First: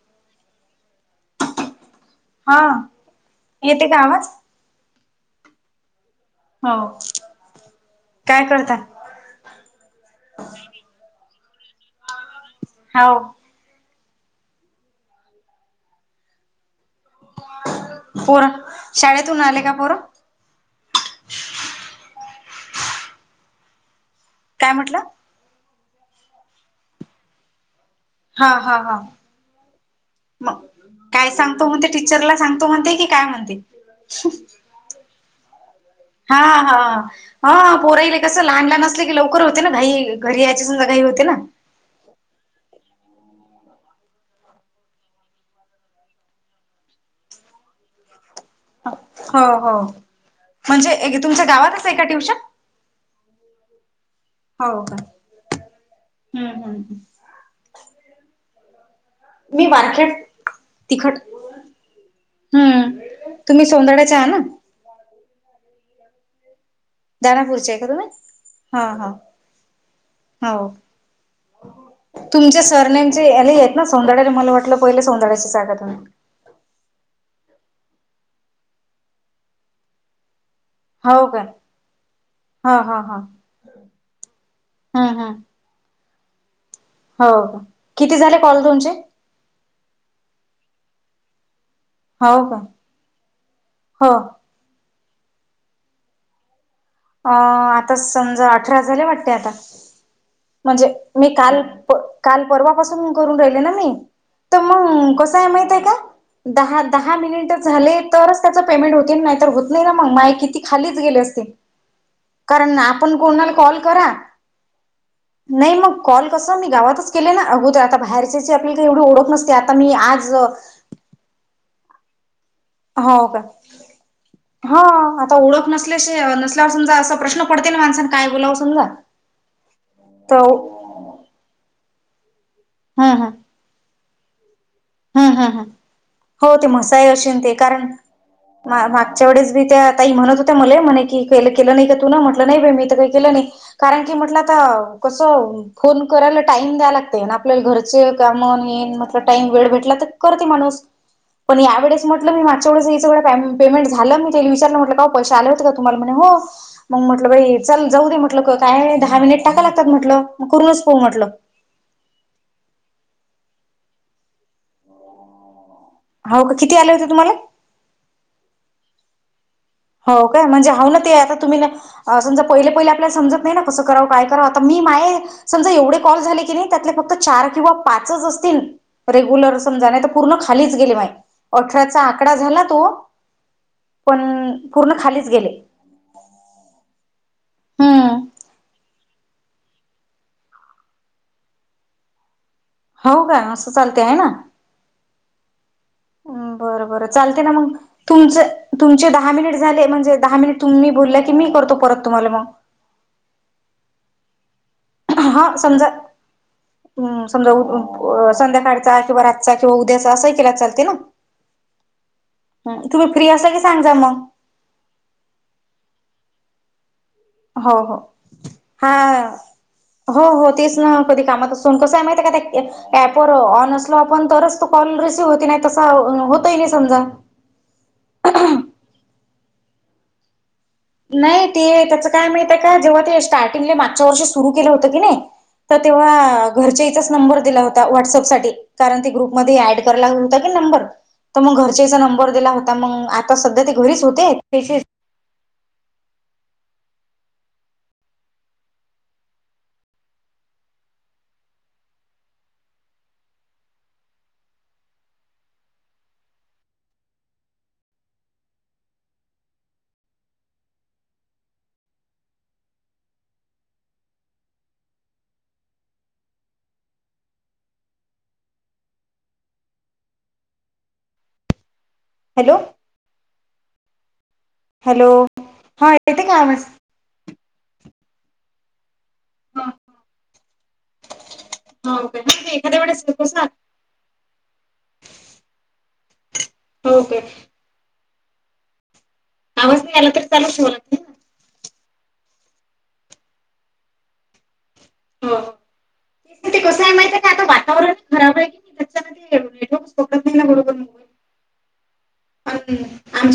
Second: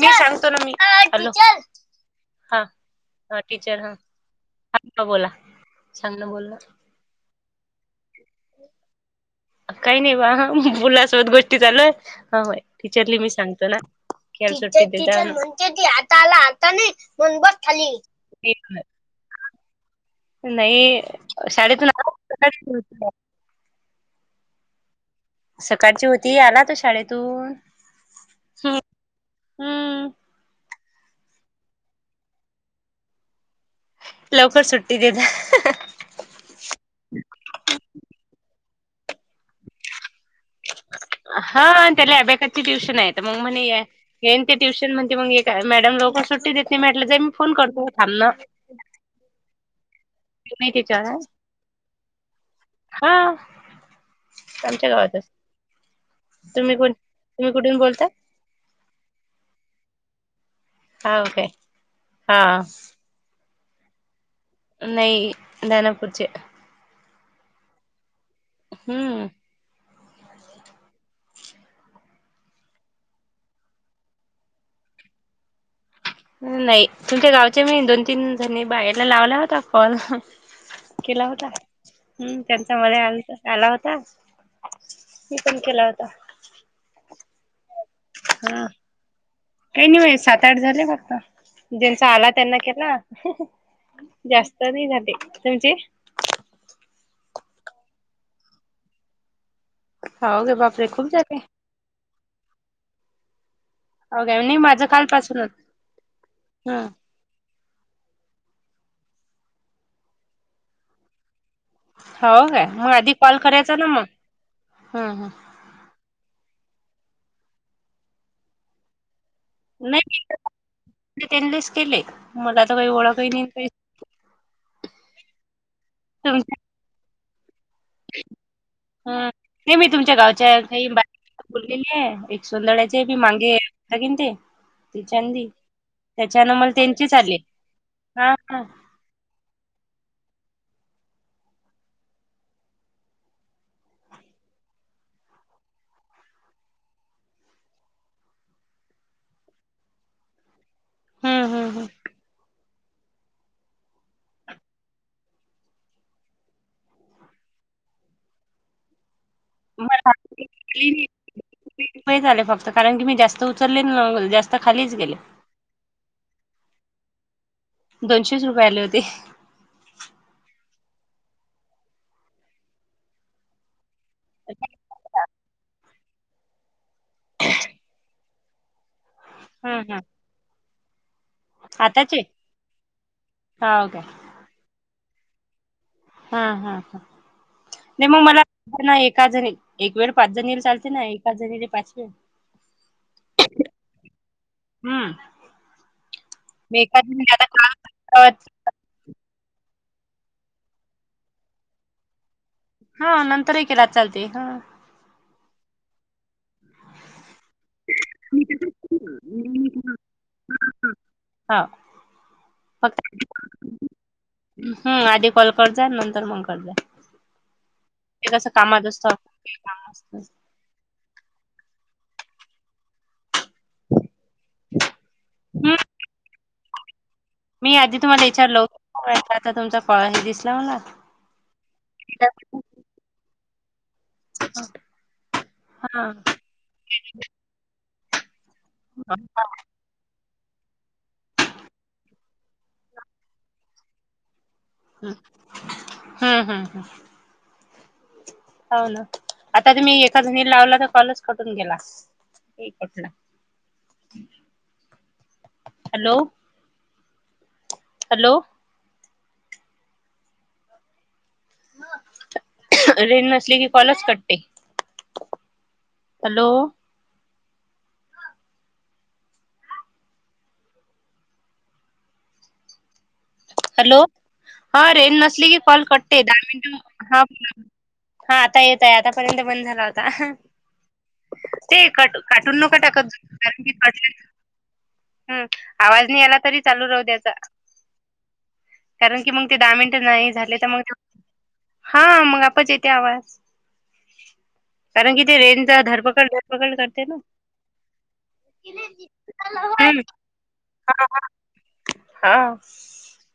मी सांगतो ना मी... हा हा टीचर येते हा का आवाज हा बोला... सांग ना बोल ना हो काय करतात... काही नाही बा मुलासोबत गोष्टी चालूय हय हो टीचरली मी सांगतो ना... खेळ सुण आता आला आता नाही.. मनबट थली... पोरं शाळेतून आले का पोरं नाही शाळेतून आ प्र... काय म्हटलं... सकाळची होती आला तो शाळेतून... हा हा हा हम्म म... काय सांगतो म्हणजे? टीचरला सांगतो म्हणते की काय म्हणते? लवकर सुट्टी देेत- हा हा हा पोरले कस लहान लहान असले की लवकर होते ना घाई- घरी यायची समजा घाई होते ना हा त्याला अबॅकसची ट्युशन आहे. मग म्हणे येन ते ट्युशन म्हण मग मॅडम लोकर सुट्टी देत - म्हटलं जा मी फोन करतो. [unintelligible] हो हो तीन ए की म्हणजे चार? एक तुमच्या गावातच आहे का ट्युशन हा. हो आमच्या का गावातच. हम्म तुम्ही कोण? हम्म तुम्ही कुठून बोलता? मी बारखेड तिखट. हा काय हा हम्म. तुम्ही सोंदड्याच्या आहात? नाही [unintelligible] दनापूरचे आहे का तुम्ही? हा हम्म हा हो. तुमच्या सरनेमचे याले आहेत ना सोनदाड्या मला वाटलं पहिले सोनदाड्याची हाय का तुम्ही.... नाही तुमच्या गावच्या मी दोन तीन जणी बायांला लावला होता कॉल. हो केला का होता. हम्म हा त्यांचा हा हा मध्ये आला होता- हम्म हम्म मी पण केला होता. हो. किती झाले कॉल हा तुमचे? काही नाही हो हे सात आठ झाले फक्त. ज्यांचा आला हो त्यांना का केला. हो जास्त नाही झाले. तुमची? अ आता समजा, अठरा झाले वाटतए आता. हो गे बापरे म्हणजे खूप मी झाले काल काल परवापासून करून राहिले ना हो काय त नाही माझं मंग कस हाय कालपासूनच माहिते का? दहा हम्म -दहा मिनट झाल तरच त्याचा पेमेंट होती नाही तर होत नाही ना मंग. माय किती खालीच गेले असते. हो काय कारण मग आधी आपण कोणाला करायचा कॉल ना मग करा, हा हा. नाही मग कॉल कस मी गावातच केले ना आगोदर, आता बाहेरचेचे आपल्याला काही एवढ ओळख न नाही त्यांलेच केले. मला तर काही ओळखही का नाही काही. हो आता ओळख नसल्या तुमच्या नसल्याअसं समजा असा प्रश्न पडते ना माणसना काय बोलाव समजा. नाही मी तुमच्या तर गावच्या काही बोललेली एक सोंदरा्याचे हम्म बी हम्म मांगे कीन ते हम्म तिच्यांदी हम्म हम्म हो ते म्हसाय आशें ते कारण हा हा. मागच्या वेळेस बी त्या ताई म्हणत होत्या मले म्हणे की के केलं नाही का तू न? म्हटलं नाही मी त काही केलं नाही. कारण की म्हटलं आता कस फोन करायला टाइम द्याव लागतय. आपल्या घरचे काम येन म्हटल टाईम वेळ भेट - टल तर करते माणूस. हम्म पण हम्म या हम्म. वेळेस म्हटलं मी मा स पेमेंट झालं मी विचारलं. म्हटलं का पैसे आले होते का तुम्हाला? म्हणे हो मग म्हटलं बाई चल जाऊ दे म्हटलं का काय दहा मिनिट टाका लागतात मला म्हटलं करूनच पाहू म्हटलं. रुपये झाले फक्त कारण की मी जास्त उचलले न. जास्त खालीच गेले. हाव का? किती आले होते तुम्हाले? दोनशेच रुपये आले होते. हो काय? म्हणजे हाव ना ते आता तुम्ही समजा पहिले पहिले आपल्याला समजत नाही ना कसं कराव काय करावं. आता मी माये समजा एवढे कॉल झाले कीणी त्यातले फक्त चार किंवा पाचच असतील रेगुलर हा समजा हा नाईत पूर्ण खाली गेली माय. अठराचा आताचे आकडा झाला तो. हाव काय. पण पूर्ण खालीच गेले. हा हा ह नाही हम्म मग मला पाच जणी एक वेळ. पाच जणीले चालते ना? पाच जणीले पाच वेळ. हाव का? असं चालते आहे ना? हम्म. मी बर एकाच बरं म्हणजे चालते आता ना मग. काल तुमच तुमचे दहा मिनिट झाले म्हणजे दहा मिनिट तुम्ही बोलला की मी करतो परत तुम्हाला मग हा नंतरही केला चालते हा. हा समजा समजा अ संध्याकाळचा किंवा रातचा किंवा उद्याचा असंही केला चालते ना? हा हम्म फक्त तुम्ही फ्री असं कि सांग जा मग हम्म आधी कॉल कर जा [inaudible] हो हो ते कसं कामात हा असत काम असत हो हो तेच ना कधी कामात असून कस हाय माहिती हाय का ते ॲप ऑन असलो आपण तरच तू कॉल रिसिव्ह होती नाही हम्म तसा होतही नाही समजा. मी आधी तुम्हाला विचारलं आता तुमचा कॉल आलेला दिसला. मला नाही ते त्याच काय माहीत का जेव्हा ते स्टार्टिंगला मा त्या वर्ष सुरु केलं होत की नई तर हा हम्म तेव्हा घरच्या इचाच नंबर दिला होता व्हॉट्सअप साठी. कारण ते ग्रुपमध्ये ऍड कराय लागल- नंबर तर मग घरच्याचा नंबर दिला होता मग आता सध्या ते घरीच होते त्याचे हम्म हम्म हम्म हम्म हो ना आता तुम्ही एका जणी लावला तर कॉलच कट होऊन गेला हॅलो हॅलो रेंज नसली की कॉलच कटते हॅलो हॅलो हॅलो हा रेंज हॅलो नसली की कॉल हा कटते येते का दहा आवाज मिनट हा हा आता येतय आतापर्यंत बंद झाला होता ते हो का काय ते काटून नको एखाद्या वेळेस टाकत जाऊ कसं कारण की कट हम्म आवाज नाही आला तरी चालू राहू हो काय द्याचा कारण की मग ते दहा आवाज मिनिट आला नाही चालू झाले तर ठेवावा मग लागते ना हा मग आपच येते आवाज कारण कि ते रेंचा धरपकड हो ते धरपकड कसं आहे करते माहिती ना. आहे का आता वातावरण पकत नाही ना बरोबर. हा.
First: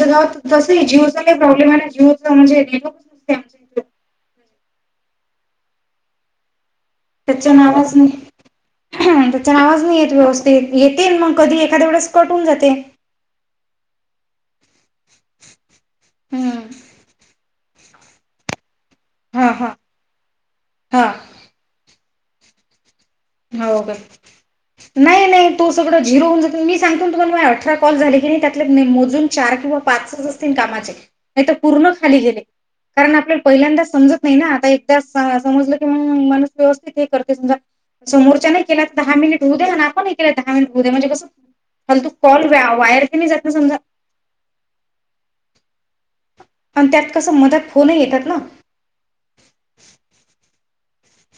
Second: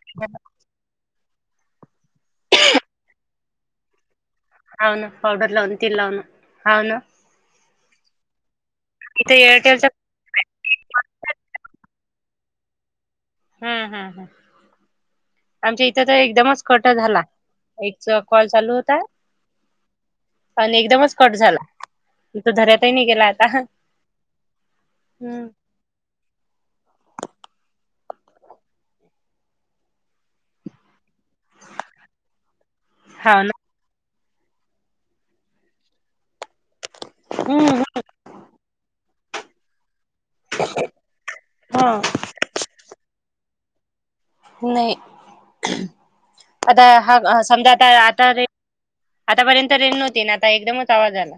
स जिओचा काही प्रॉब्लेम आहे जिओ म्हणजे नेटमंग अन पावडर लावून अन्. त्याच्या नावाच नाही. इथे त्याच नावाज एअरटेलचा नाही येत व्यवस्थित येते मग कधी एखाद्या वेळेस कटून जाते. हम् हम हम आमच्या इथं तर हम्म एकदमच कट झाला. एक च कॉल चालू होता हा हा आणि हा एकदमच कट झाला. घर्या हो का नाही हम्म. नाही तो सगळ झिरो होऊन जातो मी सांगतो तुम्हाला अठरा कॉल झाली. त्या मोजून चार किंवा पाच असतील कामाचे नाही तर पूर्ण खाली गेले कारण आपल्या हाव ना. पहिल्यांदा समजत. नाही ना आता एकदा समजलं की माणूस व्यवस्थित हे करते समजा हम्म समोरच्या नाही केला. दहा मिनिट होऊ द्या आपण दहा मिनिट होऊ म्हणजे कस फालतू हम्म कॉल वायर क समजा. नाही. आता आणि त्यात हा कसं मधात समजा आता फोनही येतात ना. आताे आतापर्यंत रेन नव्हती ना. एकदमच आवाज आला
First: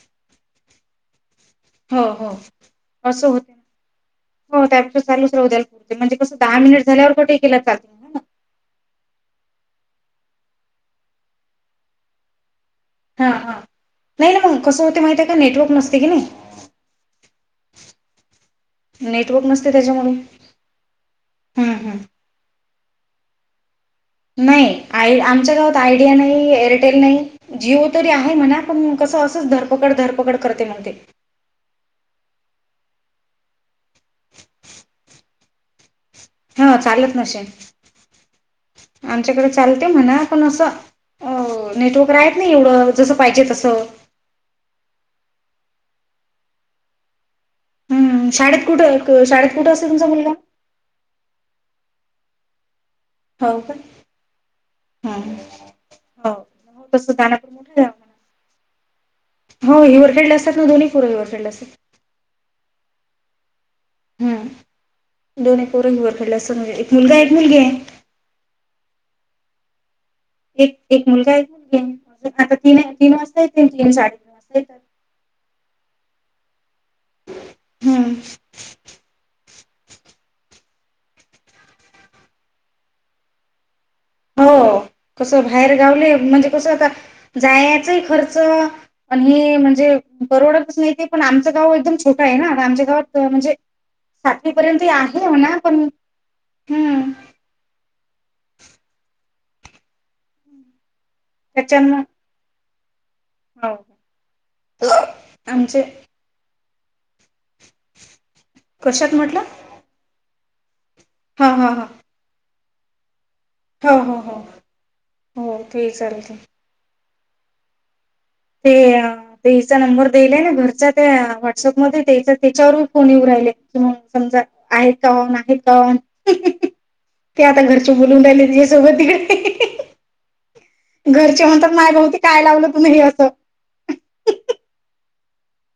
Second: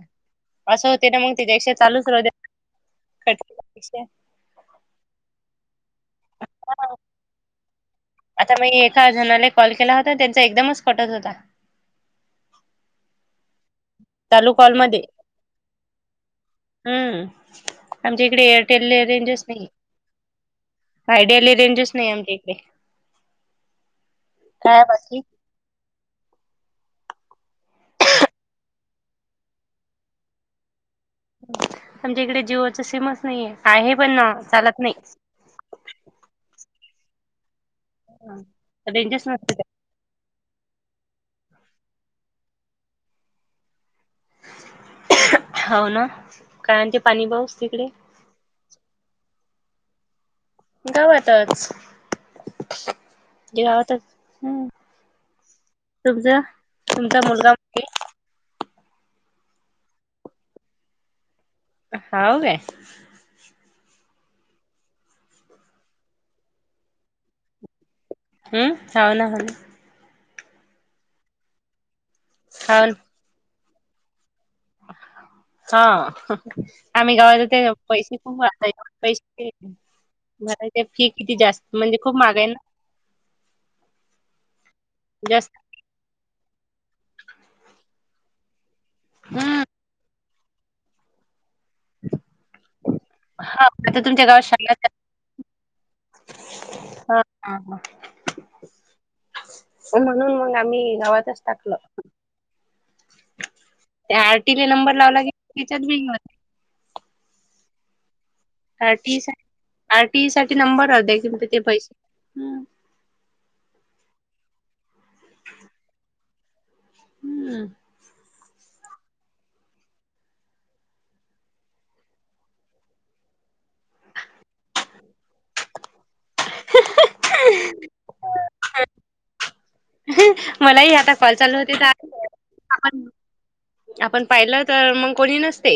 असं होते ना मग त्याच्यापेक्षा हो चालूच राहू हो द्या अस होत कट हो त्या चालूच राहू दे. म्हणजे कसं दहा मिनिट झाल्यावर कुठे केलं ल आता मी एका जणाला कॉल केला होता त्यांचा एकदमच कटत होता. हा हा नाही ना चालू मग कसं होते कॉलमध्ये माहिती आहे का नेटवर्क नसते की नाही. हम्म. आमच्या इकडे रेंजस नेटवर्क न नसते त्याच्यामुळे आयडियाला हम्म रेंजस हम्म नाही आमच्या इकडे नाही काय आ बाकी आमच्या गावात आयडिया नाही, एअर नाही जीओ तरी आहे म्हणा पण कसं असंच धरपकड धरपकड करते म्हण ते. आमच्या इकडे जिओच सीमच नाहीे का आहे पण चालत नाही. हा चालत नसे रेंजच आमच्याकडे नसते. चालते म्हणा. आपण असं नेटवर्क राहत एवढं जसं पाहिजे तसं. हो ना काय आणते पाणी पाऊस तिकडे. ह शाळेत कुठं शाळेत कुठं असेल तुमचा मुलगा? गावातच हो का गावातच हम्. हम्म हो तुमच्या हो तसं तुमच मुलगा दानापूर मोठं मुलगी.. गाव म्हणा हो हिवर खेडले असतात ना दोन्ही पुरं हिवर खडले असतात. हाव वाय. हम् दोन एक पोर हीवरखडला असते एक मुलगा एक मुलगी हे. हम्म हाव ना हल. एक एक मुलगा एक मुलगी आहे आता तीन हाव तीन वाजता त तीन साडे तीन. हा. आम्ही गावाात हम्म. [unintelligible] ते फी किती जास्त म्हणजे खूप महाग आहे ना. हो कसं जास्त बाहेर गावले म्हणजे कसं आता जायचही खर्च.. पण हे हम्म म्हणजे बरोडातच नाही ते पण आमच गाव एकदम छोटं आहे ना आमच्या गावात.. ते म्हणजे हा आता तुमच्या गावात सातवी शाळा पर्यंत आहे हो ना पण.. हम्म. हा हा म्हणून मग आम्ही गावात.. इतच टाकलं. त्याच्यानं हो त्या आरटी ले नंबर लावला गे आमचे त्याच्याच बिंग म... रिकामा ऑडिओ आरटीई साठी आरटीई साठी नंबर अ द्या किे हा ते हा हा पैसे. हो हो हो हो ते चालत. हम्म. ते अ तेचा नंबर दिलाय ना घरच्या त्या व्हॉट्सअपमध्ये तेचा त्याच्यावर फोन येऊन राही कि म समजा आहेत का ऑन आहेत का ऑन.? ते आता घरचे बोलून राहिले तिझ्यासोबत तिकडे. मलाही आता कॉल घरचे चालू म्हणतात होते आया तर भवती तुम्ही हे काय लावलंय आपण असं? आपण पाहिलं तर मग कोणी नसते.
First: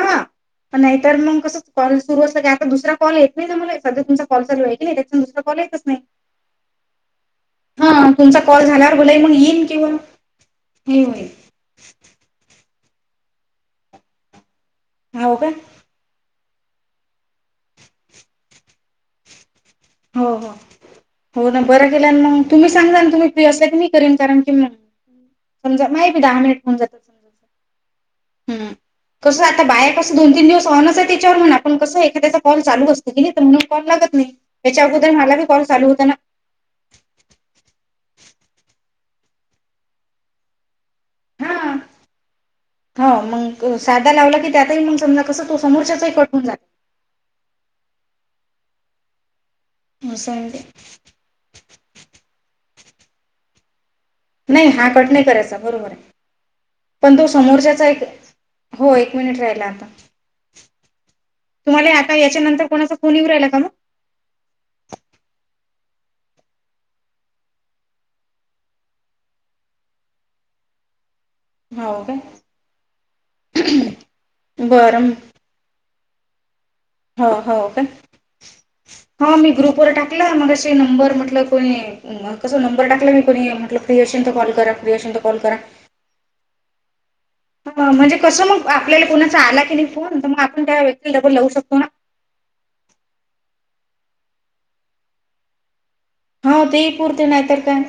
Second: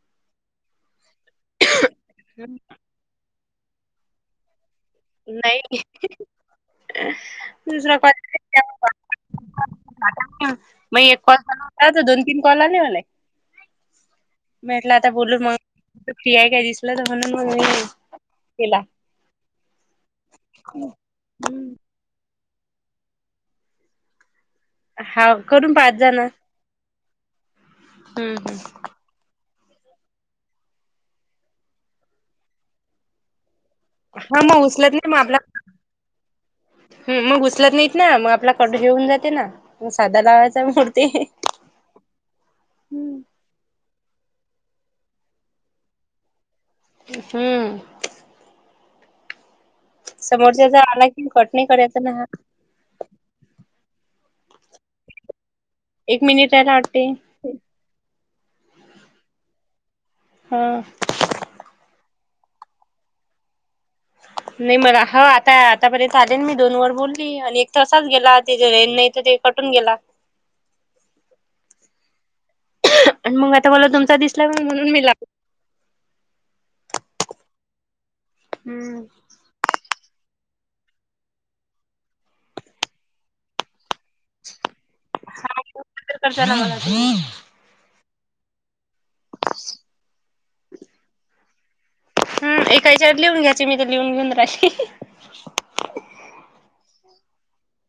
ह नाहीतर मग कस कॉल सुरु असलं की आता दुसरा कॉ येत नाही ना मला सध्या तुमचा कॉल चालू हाय न.. नाही. दुसर हा तुमचा कॉल झाल्यावर बोलाय मग येईन किंवा हे होईल [unintelligible] दोन तीन कॉल आले मला म्हटलं आता हो बोलून का मग. [unintelligible] हो हो हो ना बरा केला मग तुम्ही सांगा तुम्ही फ्री असला की मी करीन कारण.. कि हा करून समजा पाहत मा जा बी ना दहा मिनिट होऊन जातात [unintelligible] हम्म. आता बाया कसं दोन तीन दिवस ऑन आहे त्याच्यावरण आपण कस एखाद्याचा कलू असतकि नाही म्हणून. कॉल लागत नाही. हा मग त्याच्या उचलत नाही अगोदर म मला बी कॉल चालू होता ना आपला [unintelligible] [unintelligible] म साधा लावायचा [unintelligible] हा हो मग सा.. लावला की त्यातही मग समजा कसं तो समोरचाही कट होऊन जातो. हम्म. असं आहे ते. समोरच्याचा आला कि कट नाही करायचा ना हा.. नाही हा कट नाही करायचा बरोबर आहे एक मिनिट आहे ना वाटते पण तो समोरच्याचा एक.. हो एक मिनिट राहिला आता. हम. का याच्या नंतर कोणाचा फोन येऊ राहिला का मग.. [inaudible] नाही मला हो आता आतापर्यंत आले मी दोन वर बोलली आणि एक तसाच गेला तिथ रेंज नाही तर ते.. कटून गेला. हाव काय. आणि मग आता मला तुमचा दिसला म्हणून मी बरं लागल. हो हो का हम्म हो मी ग्रुप वर टाक.. टाकला मगशी नंबर म्हटल कोणी कस नंबर टाकला मी कोणी म्हटलं.. फ्रिअसलत कॉल करा, पफ्रिअसलत कॉल करा. रिकामा ऑडिओ हा, म्हणजे कसं मग आपल्याला कोुणाचा आला की नाही फोन तर मग आपण त्या व्यक्तीला डबल लावू शकतो ना. हम्म एकायच्यावर लिहून घ्यायचे मी तर लिहून घेऊन राहिली. हा तेही पुरते नाहीतर काय?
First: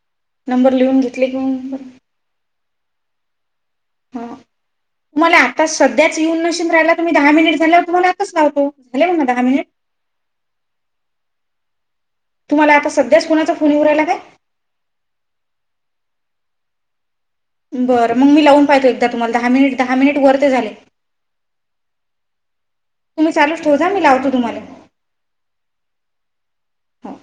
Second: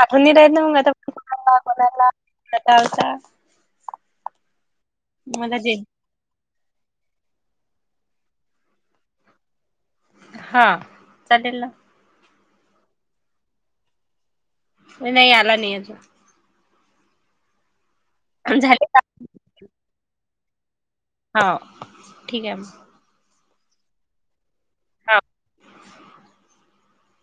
आठवून नि रायेत ना नंबर मग लिहून घेतले की आताणाला मग बरं. कोणाला [unintelligible] ह मला आता सध्याच येऊन न. [unintelligible] दहा मिनिट झाल्यावर तम्हालाच लावतो झाले म दहा मिनिट. हा चालेल ना. तुम्हाला आता सध्याच कोुणाचा फोन येउ राहियला काय? नाही आला नाही अजून. बरं मग मी लावून झाले पाहते का एकदा तुम्हाला, दहा मिनिट दहा मिनिट वर ते झाले. हा ठीके. मी चालच ठेउजा मी लावतो तुम्हाला. हा. हो.